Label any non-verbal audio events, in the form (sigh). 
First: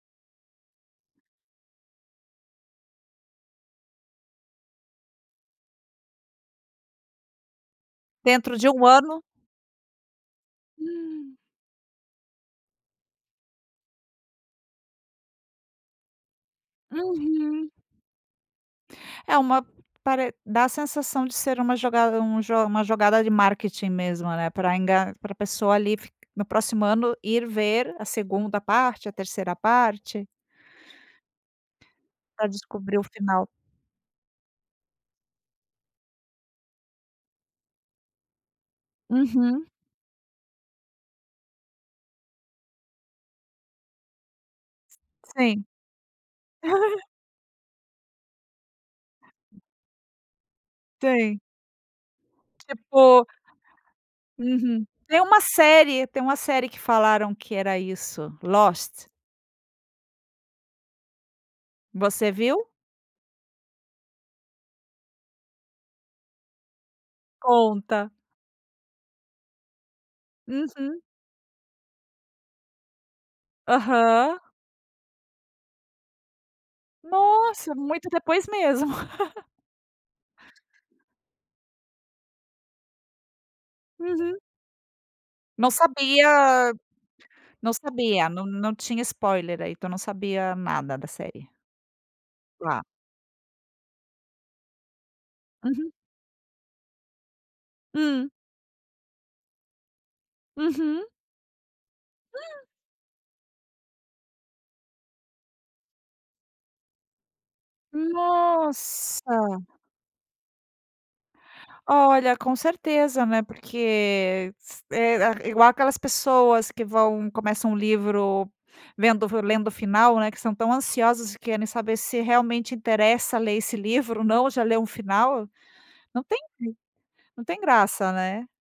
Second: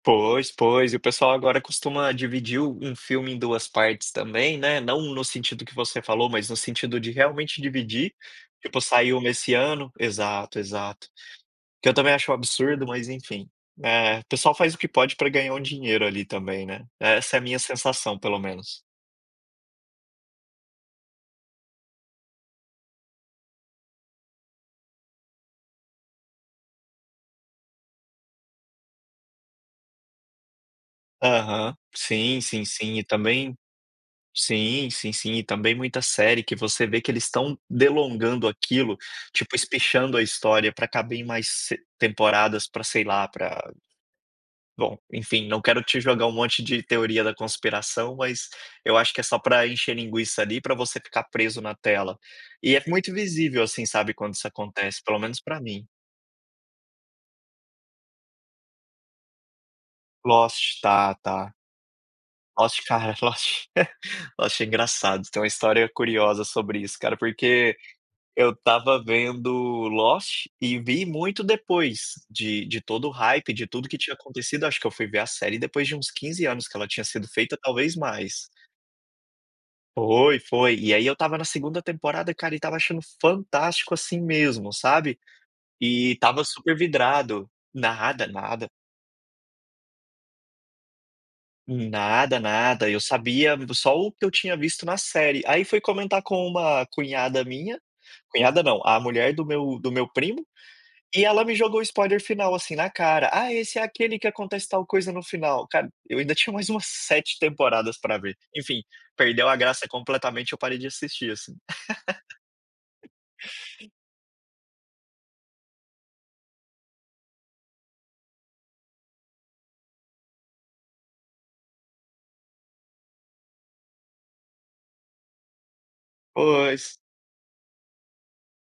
Pois, pois, e o pessoal agora costuma dividir um um filme em 2 partes também, né, não no sentido que você falou mas no sentido de realmente dividir, Dentro de tipo 1 saiu ano. nesse ano exato, exato. Hum. Que eu também acho um absurdo, mas enfim, é pessoal faz o que pode para ganhar um dinheiro ali também, né. Essa é a minha Uhum. sensação pelo menos. É uma pare dá a sensação de ser uma jogada um jo uma jogada de marketing mesmo, né, pra enga para pessoa ali no próximo ano ir ver a 2ª parte, a 3ª parte. Aham. Sim, Para sim, sim descobrir o e final. também sim, sim, sim e também muita série que você vê que eles estão delongando aquilo, tipo Uhum. espichando a história pra caber em mais s temporadas pra, sei lá pra bom enfim não Sim. quero te jogar um monte de (laughs) teoria da conspiração, mas eu acho que é só para encher linguiça ali para você ficar Sim. preso na tela. E é muito Tipo. visível, assim, sabe, quando isso Uhum. acontece, pelo Tem menos uma para mim. série tem uma série que falaram que era isso, Lost. Lost, tá, tá. Você viu? Lost cara, Lost. (chuckles) Lost é engraçado, tem uma história curiosa sobre isso cara, porque Conta. eu estava vendo Lost, e Uhum. vi muito depois de de todo o hype, de tudo que tinha Aham. acontecido, acho que eu fui ver a série depois de uns 15 anos que ela tinha sido feita, Nossa, talvez muito depois mais. mesmo. (laughs) Foi, foi, e aí eu estava na 2º temporada cara e estava achando fantástico, assim, Uhum. mesmo sabe. Não E estava sabia, super vidrado não nada, sabia, não nada. não tinha spoiler aí tu não sabia nada da série. Nada, Ah. nada, eu sabia só o que eu tinha visto na série, aí fui Uhum. comentar com uma cunhada minha, Hum. cunhada não, a mulher do meu do meu primo, Uhum. e ela me jogou o spoiler final Hum. assim na cara, "Ah, esse é aquele que acontece tal coisa no final". Cara, eu ainda tinha mais umas 7 temporadas para ver. Enfim, perdeu Nossa. a graça completamente, eu parei de assistir assim. Olha, (laughs) com certeza, né, porque s eh, igual aquelas pessoas que vão começam um livro vendo lendo o final, né, que estão tão ansiosas e querem saber se realmente interessa ler esse livro ou não, já leu um final, não tem Pois. não tem graça, né.